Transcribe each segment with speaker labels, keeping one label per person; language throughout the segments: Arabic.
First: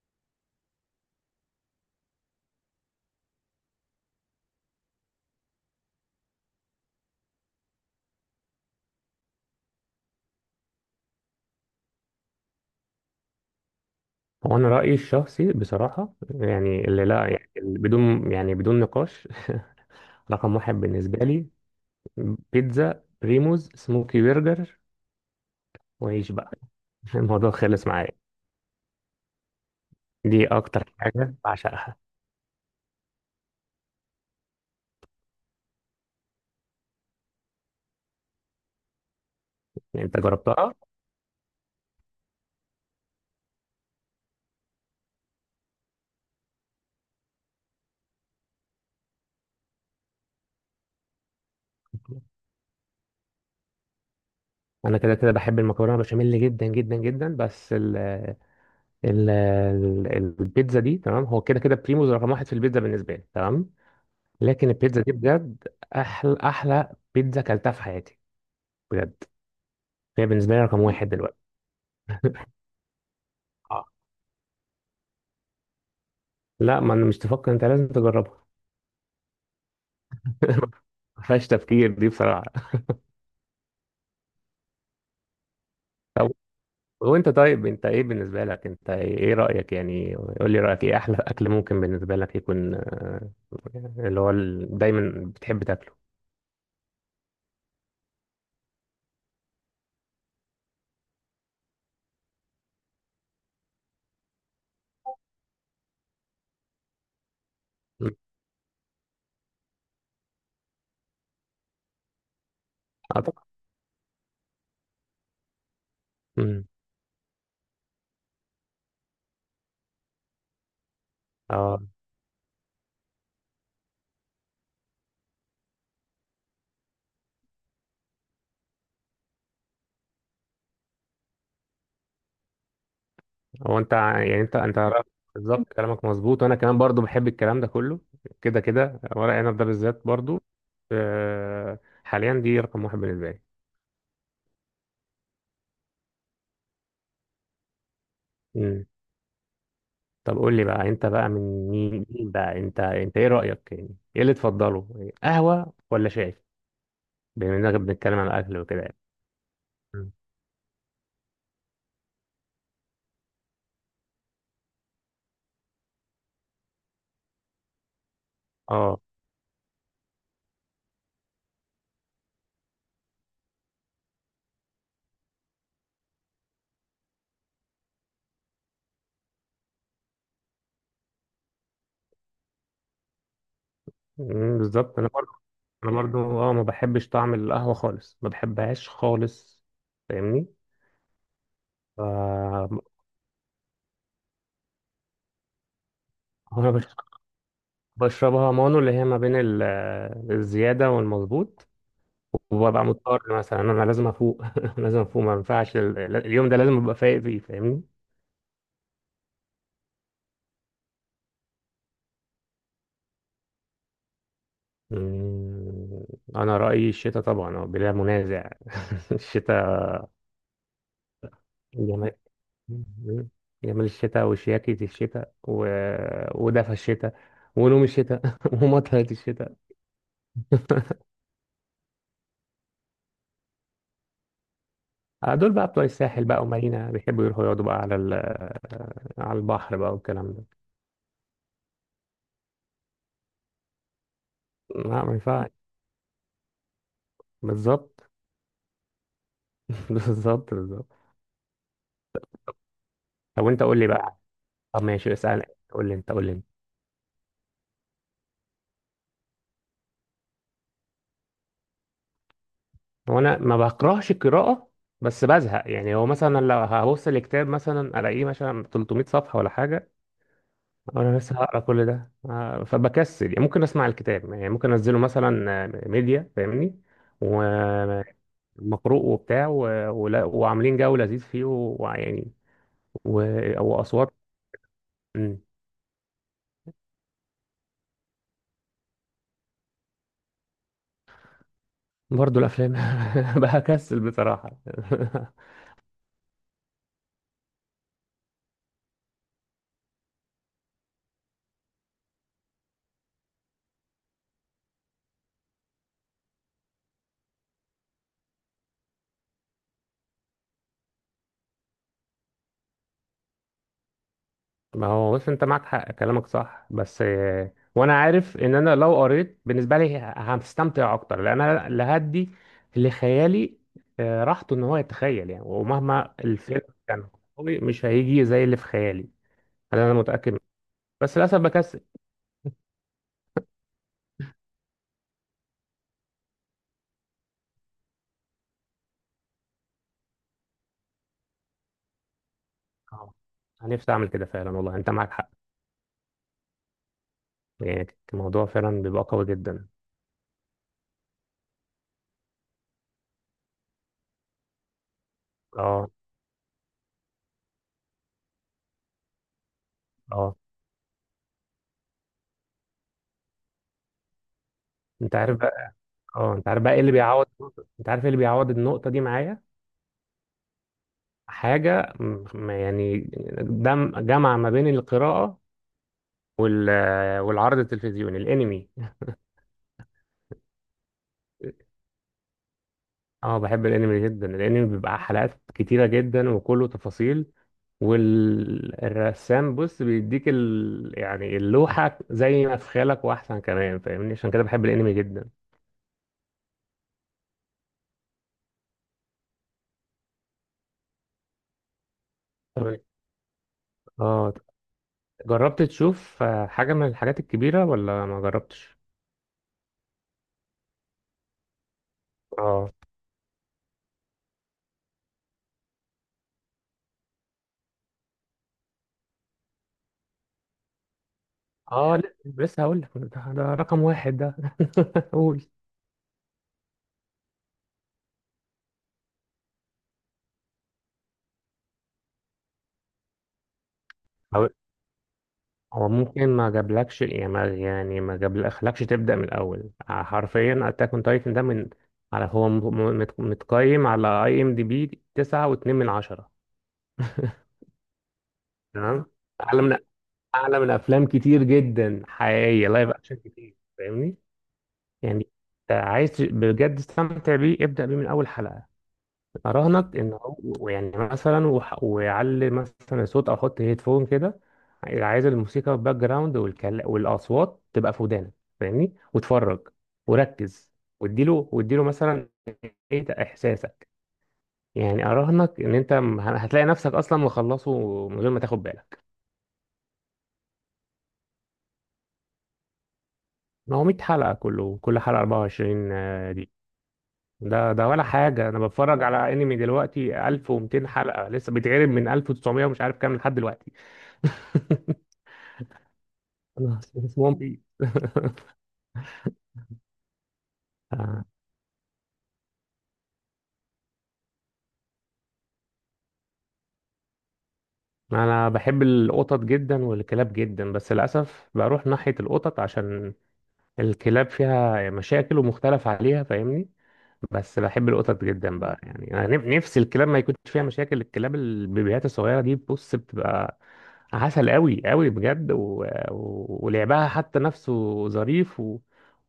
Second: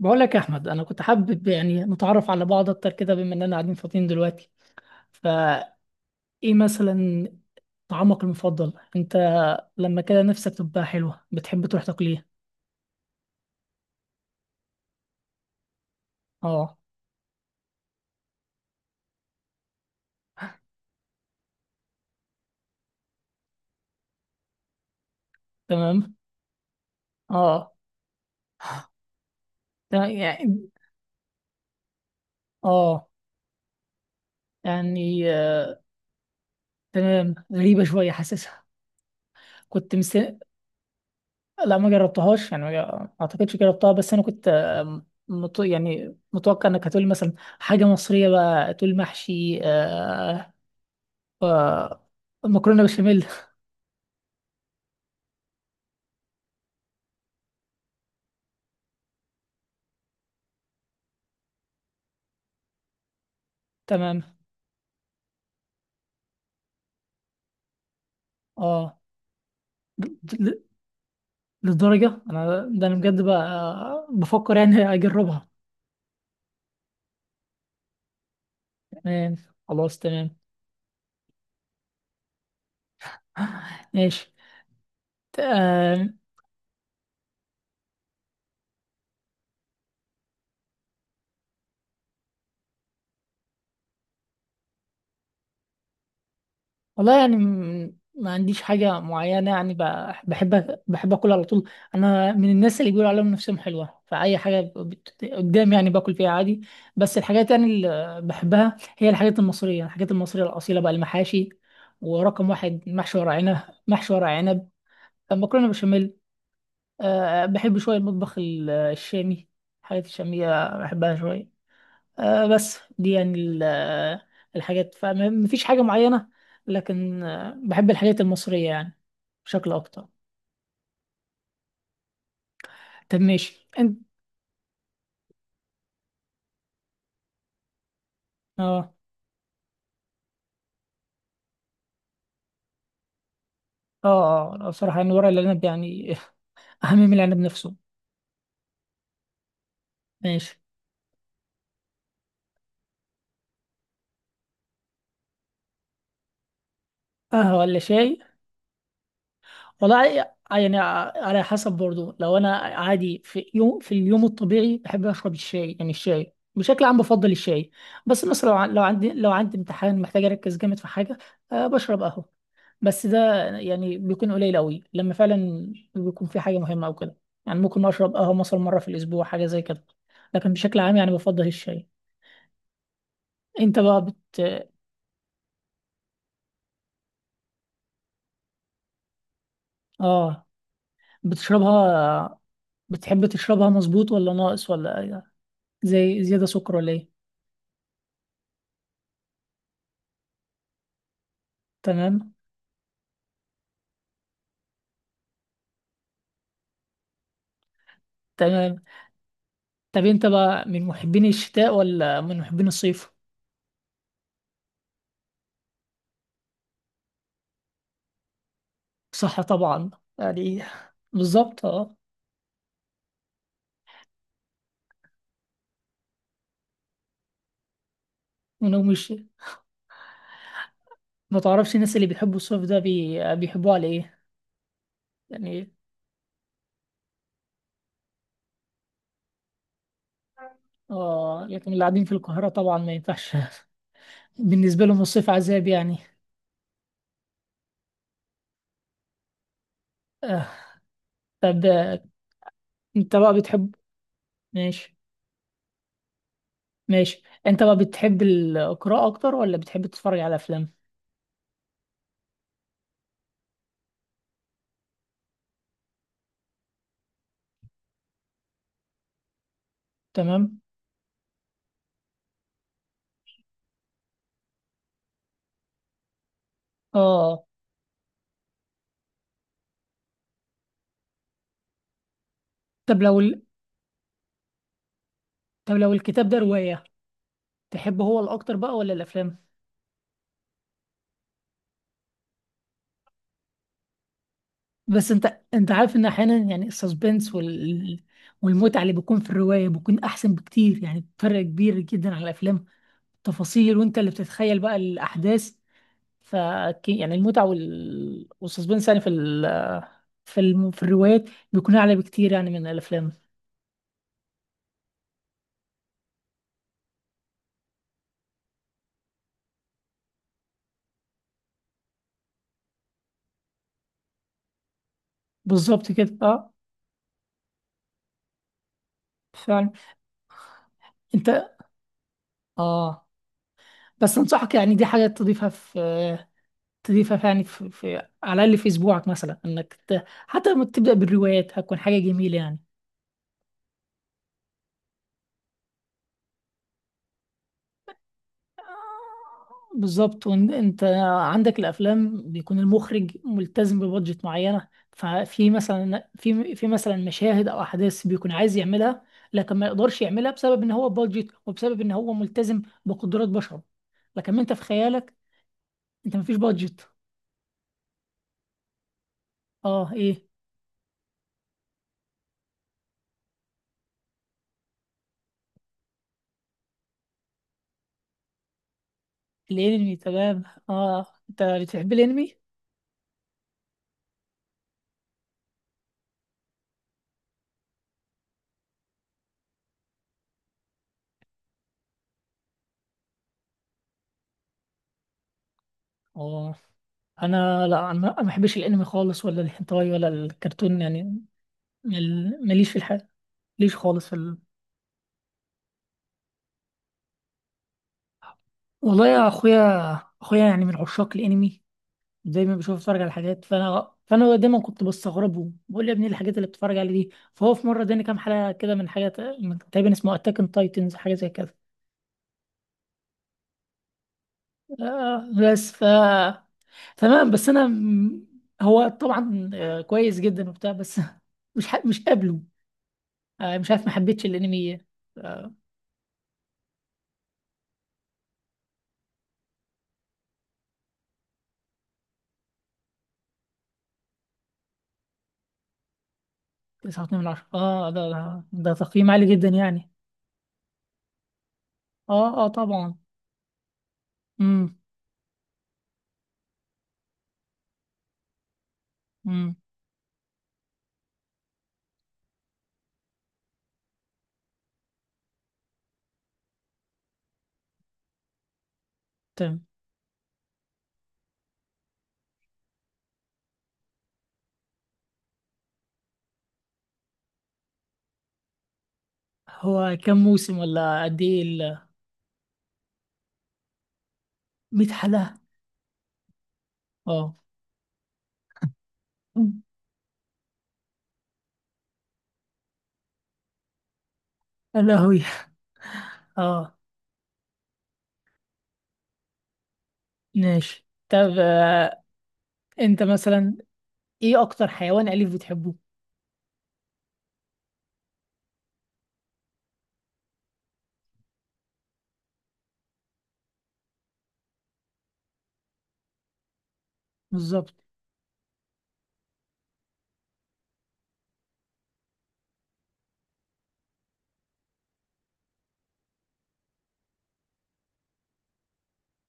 Speaker 1: بقول لك يا احمد، انا كنت حابب يعني نتعرف على بعض اكتر كده بما اننا قاعدين فاضيين دلوقتي. فايه مثلا طعامك المفضل انت؟ لما كده نفسك تبقى حلوه بتحب تروح تاكل ايه؟
Speaker 2: هو انا رايي الشخصي بصراحه،
Speaker 1: اه.
Speaker 2: يعني اللي لا مم. يعني اللي بدون نقاش. رقم واحد بالنسبه لي بيتزا بريموز سموكي برجر
Speaker 1: تمام.
Speaker 2: وعيش بقى. الموضوع
Speaker 1: اه،
Speaker 2: خلص معايا،
Speaker 1: تمام
Speaker 2: دي
Speaker 1: يعني.
Speaker 2: اكتر حاجه بعشقها.
Speaker 1: اه، يعني تمام، غريبه شويه حاسسها. كنت
Speaker 2: يعني
Speaker 1: مس...
Speaker 2: انت جربتها؟
Speaker 1: لا، ما جربتهاش يعني، ما اعتقدش جربتها، بس انا كنت يعني متوقع انك هتقولي مثلا حاجه مصريه، بقى تقول محشي مكرونه بشاميل.
Speaker 2: انا كده كده بحب المكرونه بشاميل جدا جدا جدا، بس ال ال- البيتزا دي تمام، هو كده كده بريموز رقم واحد في البيتزا بالنسبه لي تمام.
Speaker 1: تمام.
Speaker 2: لكن البيتزا دي بجد احلى بيتزا كلتها في حياتي،
Speaker 1: اه.
Speaker 2: بجد. هي
Speaker 1: د-
Speaker 2: بالنسبه
Speaker 1: ل-
Speaker 2: لي رقم واحد دلوقتي.
Speaker 1: للدرجه انا ده انا بجد بقى
Speaker 2: آه.
Speaker 1: بفكر يعني اجربها.
Speaker 2: لا، ما انا مش تفكر، انت لازم تجربها.
Speaker 1: تمام. خلاص، تمام.
Speaker 2: ما فيهاش تفكير دي بصراحة.
Speaker 1: ماشي. ت- آم،
Speaker 2: طب وانت طيب، انت ايه بالنسبة لك؟ انت ايه رأيك؟ يعني قول لي رأيك ايه احلى اكل ممكن بالنسبة لك يكون، اللي هو دايما بتحب تاكله.
Speaker 1: والله يعني ما عنديش حاجه معينه يعني، بحب اكل على طول. انا من الناس اللي بيقولوا عليهم نفسهم حلوه، فاي حاجه قدام يعني باكل فيها عادي. بس الحاجات يعني
Speaker 2: مم.
Speaker 1: اللي بحبها هي الحاجات المصريه، الحاجات المصريه الاصيله بقى، المحاشي. ورقم واحد محشي
Speaker 2: اه
Speaker 1: ورق
Speaker 2: طبعا.
Speaker 1: عنب. محشي ورق عنب، مكرونه بشاميل.
Speaker 2: مم.
Speaker 1: أه، بحب شويه المطبخ الشامي، الحاجات الشاميه بحبها شويه.
Speaker 2: اه.
Speaker 1: أه بس دي يعني الحاجات مفيش حاجه معينه. لكن بحب الحاجات المصريه يعني بشكل اكتر. طب ماشي
Speaker 2: هو انت
Speaker 1: انت.
Speaker 2: ع- يعني انت انت رأيك بالظبط، كلامك مظبوط، وانا كمان برضو بحب الكلام ده كله. كده
Speaker 1: اه،
Speaker 2: كده ورق عنب ده بالذات برضو. آه، حاليا دي رقم واحد بالنسبة
Speaker 1: اه، اه. بصراحه يعني ورق العنب يعني اهم من العنب نفسه.
Speaker 2: لي. طب
Speaker 1: ماشي.
Speaker 2: قول لي بقى، انت بقى من مين بقى؟ انت ايه رأيك؟ يعني ايه اللي تفضله، قهوة ولا شاي؟ بما
Speaker 1: قهوه ولا
Speaker 2: اننا
Speaker 1: شاي؟
Speaker 2: بنتكلم عن الاكل وكده يعني. مم.
Speaker 1: والله يعني على حسب برضه. لو انا عادي في يوم، في اليوم الطبيعي بحب اشرب الشاي، يعني الشاي بشكل عام بفضل الشاي. بس مثلا لو عن- لو
Speaker 2: اه.
Speaker 1: عندي لو عندي امتحان محتاج اركز جامد في حاجه، بشرب قهوه. بس ده يعني بيكون قليل قوي لما فعلا بيكون في حاجه مهمه او كده. يعني ممكن اشرب قهوه مثلا مره في الاسبوع، حاجه زي كده. لكن بشكل عام يعني بفضل الشاي. انت بقى
Speaker 2: مم،
Speaker 1: بت
Speaker 2: بالظبط. انا برضو اه ما بحبش طعم القهوة خالص، ما بحبهاش خالص،
Speaker 1: اه
Speaker 2: فاهمني؟
Speaker 1: بتشربها؟
Speaker 2: ف-
Speaker 1: بتحب تشربها مظبوط ولا ناقص؟ ولا زي زياده
Speaker 2: انا
Speaker 1: سكر ولا ايه؟
Speaker 2: بشربها مانو اللي هي ما بين الزيادة والمظبوط،
Speaker 1: تمام.
Speaker 2: وببقى مضطر مثلا. انا لازم افوق لازم افوق، ما ينفعش اليوم ده لازم ابقى فايق فيه، فاهمني؟
Speaker 1: تمام. طب انت بقى من محبين الشتاء ولا من محبين الصيف؟
Speaker 2: مم، أنا رأيي الشتاء طبعا، آه، بلا منازع.
Speaker 1: صح،
Speaker 2: الشتاء،
Speaker 1: طبعا، يعني بالظبط، اه.
Speaker 2: جمال، مم، جمال الشتاء وشياكة الشتاء ودفى الشتاء ونوم الشتاء
Speaker 1: انا
Speaker 2: ومطرة
Speaker 1: مش
Speaker 2: الشتاء.
Speaker 1: ما تعرفش الناس اللي بيحبوا الصيف ده بيحبوه على ايه؟
Speaker 2: آه، دول بقى
Speaker 1: يعني،
Speaker 2: بتوع الساحل بقى ومارينا، بيحبوا يروحوا يقعدوا بقى على على البحر بقى والكلام ده.
Speaker 1: اه. لكن اللي قاعدين في القاهرة طبعا ما ينفعش. بالنسبة لهم
Speaker 2: لا ما
Speaker 1: الصيف
Speaker 2: ينفعش،
Speaker 1: عذاب يعني.
Speaker 2: بالظبط.
Speaker 1: آه.
Speaker 2: بالظبط بالظبط
Speaker 1: طب آه، انت بقى
Speaker 2: طب وانت
Speaker 1: بتحب.
Speaker 2: قول لي بقى. طب
Speaker 1: ماشي.
Speaker 2: ماشي اسأل، قول لي انت، قول لي.
Speaker 1: ماشي، انت بقى بتحب القراءة اكتر ولا بتحب تتفرج على افلام؟
Speaker 2: هو انا ما بكرهش القراءه، بس بزهق. يعني هو مثلا لو هبص الكتاب مثلا الاقيه مثلا 300 صفحه ولا حاجه،
Speaker 1: تمام.
Speaker 2: وانا لسه هقرا كل ده، آه، فبكسل يعني. ممكن اسمع الكتاب، يعني ممكن انزله مثلا، آه، ميديا، فاهمني؟
Speaker 1: اه.
Speaker 2: ومقروء وبتاع وعاملين جو لذيذ فيه ويعني
Speaker 1: طب لو
Speaker 2: و...
Speaker 1: ال...
Speaker 2: واصوات. مم.
Speaker 1: طب لو الكتاب ده رواية تحب، هو الاكتر بقى ولا الافلام؟
Speaker 2: برضه الافلام. بكسل بصراحه.
Speaker 1: بس انت عارف ان احيانا، يعني السسبنس والمتعه اللي بيكون في الروايه بيكون احسن بكتير، يعني فرق كبير جدا على الافلام. تفاصيل وانت اللي بتتخيل بقى الاحداث. ف يعني المتعه والسسبنس يعني في ال... في الم... في الروايات بيكون اعلى بكتير يعني من الافلام.
Speaker 2: ما هو بص انت معاك حق، كلامك صح، بس آه، وانا عارف ان انا لو قريت بالنسبه لي هستمتع اكتر، لان انا اللي هدي لخيالي آه، راحته ان هو يتخيل يعني.
Speaker 1: بالظبط
Speaker 2: ومهما
Speaker 1: كده، اه.
Speaker 2: الفيلم كان قوي، مش هيجي زي اللي في خيالي،
Speaker 1: فعلا.
Speaker 2: هذا انا متاكد منه. بس للاسف
Speaker 1: انت
Speaker 2: بكسل.
Speaker 1: اه بس انصحك، يعني دي حاجه تضيفها في تضيفها في على الاقل في اسبوعك، مثلا انك حتى لما تبدا بالروايات هتكون حاجه جميله يعني.
Speaker 2: اه، انا نفسي اعمل كده فعلا، والله انت معاك حق، يعني الموضوع فعلا بيبقى قوي جدا.
Speaker 1: بالظبط. وانت عندك الافلام بيكون المخرج ملتزم ببادجت معينه، ففي
Speaker 2: اه
Speaker 1: مثلا في مثلا مشاهد او احداث بيكون عايز يعملها، لكن ما يقدرش يعملها
Speaker 2: اه،
Speaker 1: بسبب ان هو بادجت، وبسبب ان هو ملتزم بقدرات بشر. لكن انت في خيالك،
Speaker 2: انت عارف بقى.
Speaker 1: انت
Speaker 2: اه
Speaker 1: مفيش
Speaker 2: انت عارف بقى ايه
Speaker 1: بادجت.
Speaker 2: اللي بيعوض، انت عارف ايه اللي بيعوض النقطه دي معايا؟
Speaker 1: اه. ايه؟
Speaker 2: حاجة يعني دم جمع ما بين القراءة وال والعرض التلفزيوني، الانمي.
Speaker 1: الانمي، تمام. اه انت بتحب الانمي.
Speaker 2: اه بحب الانمي جدا. الانمي بيبقى حلقات كتيرة جدا وكله تفاصيل، والرسام بص بيديك يعني اللوحة زي ما في خيالك واحسن كمان، فاهمني؟ عشان كده بحب الانمي جدا.
Speaker 1: اه، انا لا، انا ما بحبش الانمي خالص، ولا الهنتاي ولا الكرتون يعني. ماليش في
Speaker 2: طب-
Speaker 1: الحاجه، ماليش خالص.
Speaker 2: اه، جربت تشوف، آه، حاجة من الحاجات الكبيرة ولا ما جربتش؟
Speaker 1: والله يا اخويا، اخويا يعني من عشاق الانمي. دايما
Speaker 2: اه
Speaker 1: بشوف، اتفرج على حاجات. فانا دايما كنت بستغربه، بقول يا ابني إيه الحاجات اللي بتتفرج عليها دي. فهو في مره اداني كام حلقه كده من حاجه، تقريبا اسمه اتاك اون تايتنز، حاجه زي كده.
Speaker 2: اه لا، لسه هقول لك، ده، ده رقم واحد ده. قول.
Speaker 1: بس تمام. بس انا هو طبعا كويس جدا وبتاع، بس مش قابله. مش عارف، ما حبيتش الانمي. آه،
Speaker 2: هو ممكن ما جابلكش، يعني ما، يعني ما جابلكش تبدأ من الأول. حرفيا أتاك أون تايتن ده من، على، هو م- م- مت- متقيم على أي إم دي بي تسعة واتنين من عشرة.
Speaker 1: 9.2 من 10. اه، ده
Speaker 2: تمام.
Speaker 1: تقييم عالي جدا
Speaker 2: أعلى من،
Speaker 1: يعني.
Speaker 2: أعلى من أفلام كتير جدا
Speaker 1: اه، اه،
Speaker 2: حقيقية، لايف
Speaker 1: طبعا.
Speaker 2: أكشن كتير، فاهمني؟
Speaker 1: امم
Speaker 2: يعني أنت عايز بجد تستمتع بيه، ابدأ بيه من أول حلقة.
Speaker 1: امم
Speaker 2: اراهنك ان هو يعني مثلا ويعلي مثلا الصوت، او احط هيدفون كده، عايز الموسيقى باك جراوند والاصوات تبقى في ودانك، فاهمني؟ وتفرج وركز، واديله، واديله مثلا ايه ده احساسك. يعني اراهنك ان انت هتلاقي نفسك اصلا مخلصه من غير ما تاخد بالك.
Speaker 1: هو كم موسم، ولا قد ايه
Speaker 2: ما هو 100 حلقة كله،
Speaker 1: 100
Speaker 2: كل حلقة
Speaker 1: حلقة؟
Speaker 2: 24 دي.
Speaker 1: اه.
Speaker 2: ده ولا حاجة، انا بتفرج على انمي دلوقتي 1200 حلقة لسه بيتعرض من 1900 ومش عارف كام لحد دلوقتي.
Speaker 1: يا لهوي. اه،
Speaker 2: انا اسمهم بي.
Speaker 1: ماشي. طب انت مثلا، ايه اكتر حيوان اليف بتحبه؟
Speaker 2: انا بحب القطط جدا والكلاب جدا، بس للاسف بروح ناحيه القطط عشان الكلاب فيها مشاكل ومختلف عليها، فاهمني؟ بس
Speaker 1: بالظبط،
Speaker 2: بحب القطط جدا بقى. يعني انا نفسي الكلاب ما يكونش فيها مشاكل. الكلاب البيبيات الصغيره دي بص بتبقى عسل قوي قوي بجد ولعبها حتى نفسه ظريف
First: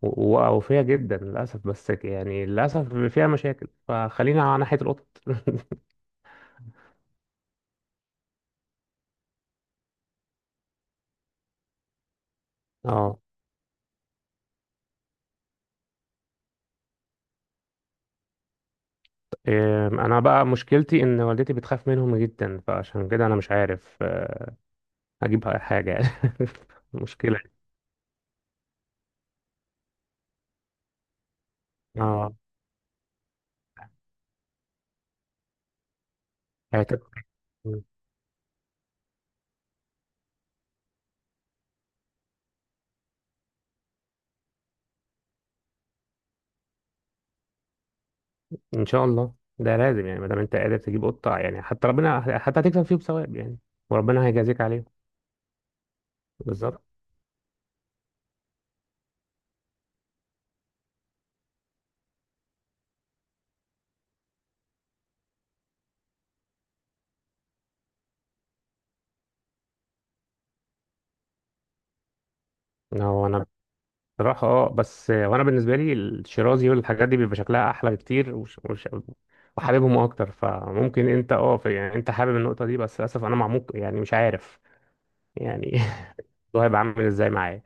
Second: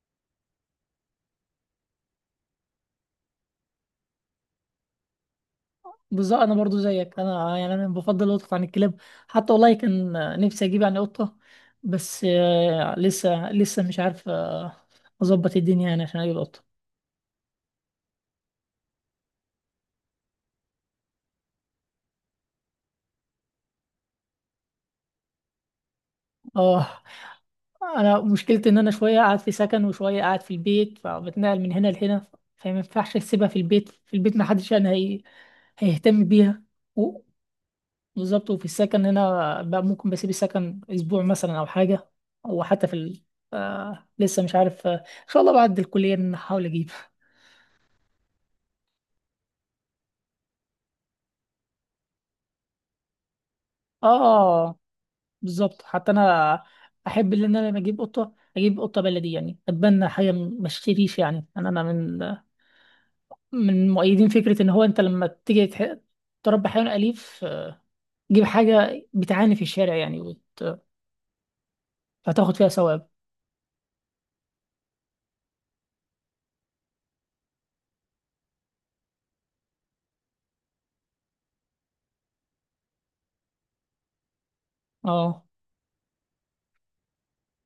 Speaker 2: و... ووفيه جدا، للاسف. بس يعني للاسف فيها مشاكل، فخلينا على ناحيه القطط.
Speaker 1: بالظبط، انا برضو زيك، انا يعني انا بفضل القطط عن الكلاب. حتى والله كان نفسي اجيب يعني قطة، بس
Speaker 2: اه.
Speaker 1: لسه لسه مش عارف اظبط الدنيا يعني عشان اجيب قطة.
Speaker 2: إيه، انا بقى مشكلتي ان والدتي بتخاف منهم جدا، فعشان كده انا مش عارف، آه، اجيب حاجه.
Speaker 1: اه.
Speaker 2: مشكله.
Speaker 1: انا مشكلتي ان انا شويه قاعد في سكن وشويه قاعد في البيت، فبتنقل من هنا لهنا
Speaker 2: اه.
Speaker 1: فما ينفعش اسيبها في البيت، في البيت ما حدش هيهتم بيها.
Speaker 2: هت-
Speaker 1: و- بالظبط. وفي السكن هنا بقى ممكن بسيب السكن اسبوع مثلا او حاجه، او حتى لسه مش عارف ان شاء الله بعد الكليه إن أنا احاول اجيب.
Speaker 2: ان شاء الله، ده لازم يعني. ما دام انت قادر تجيب قطه، يعني حتى ربنا، حتى هتكسب فيه بثواب يعني، وربنا هيجازيك
Speaker 1: اه،
Speaker 2: عليه.
Speaker 1: بالظبط. حتى انا
Speaker 2: بالظبط.
Speaker 1: احب ان انا لما اجيب قطه اجيب قطه بلدي يعني، اتبنى حاجه ما اشتريش يعني. انا من مؤيدين فكرة إن هو أنت لما تيجي تربي حيوان أليف، تجيب حاجة بتعاني في الشارع يعني، فتاخد فيها ثواب.
Speaker 2: هو انا بصراحه اه، بس آه، وانا بالنسبه لي الشيرازي والحاجات دي بيبقى شكلها احلى بكتير، وحاببهم اكتر. فممكن انت اه يعني انت حابب النقطه دي، بس للاسف انا معموق، يعني مش عارف
Speaker 1: اه.
Speaker 2: يعني. ده هيبقى عامل ازاي معايا.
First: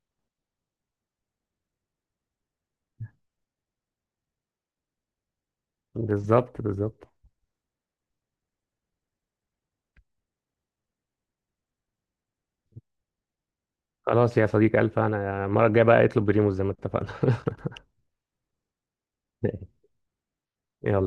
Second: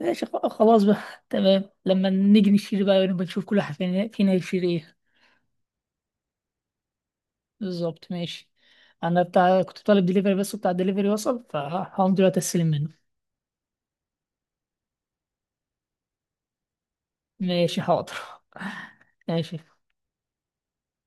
Speaker 1: ماشي. خلاص بقى. تمام، لما نيجي نشتري بقى ونبقى نشوف كل واحد فينا يشتري ايه.
Speaker 2: بالظبط، بالظبط.
Speaker 1: بالظبط، ماشي. أنا كنت طالب دليفري، بس بتاع الدليفري وصل، فهقوم دلوقتي أستلم منه.
Speaker 2: خلاص يا صديقي، ألف. أنا المرة الجاية بقى اطلب بريموس زي ما اتفقنا.
Speaker 1: ماشي، حاضر. ماشي.
Speaker 2: يلا.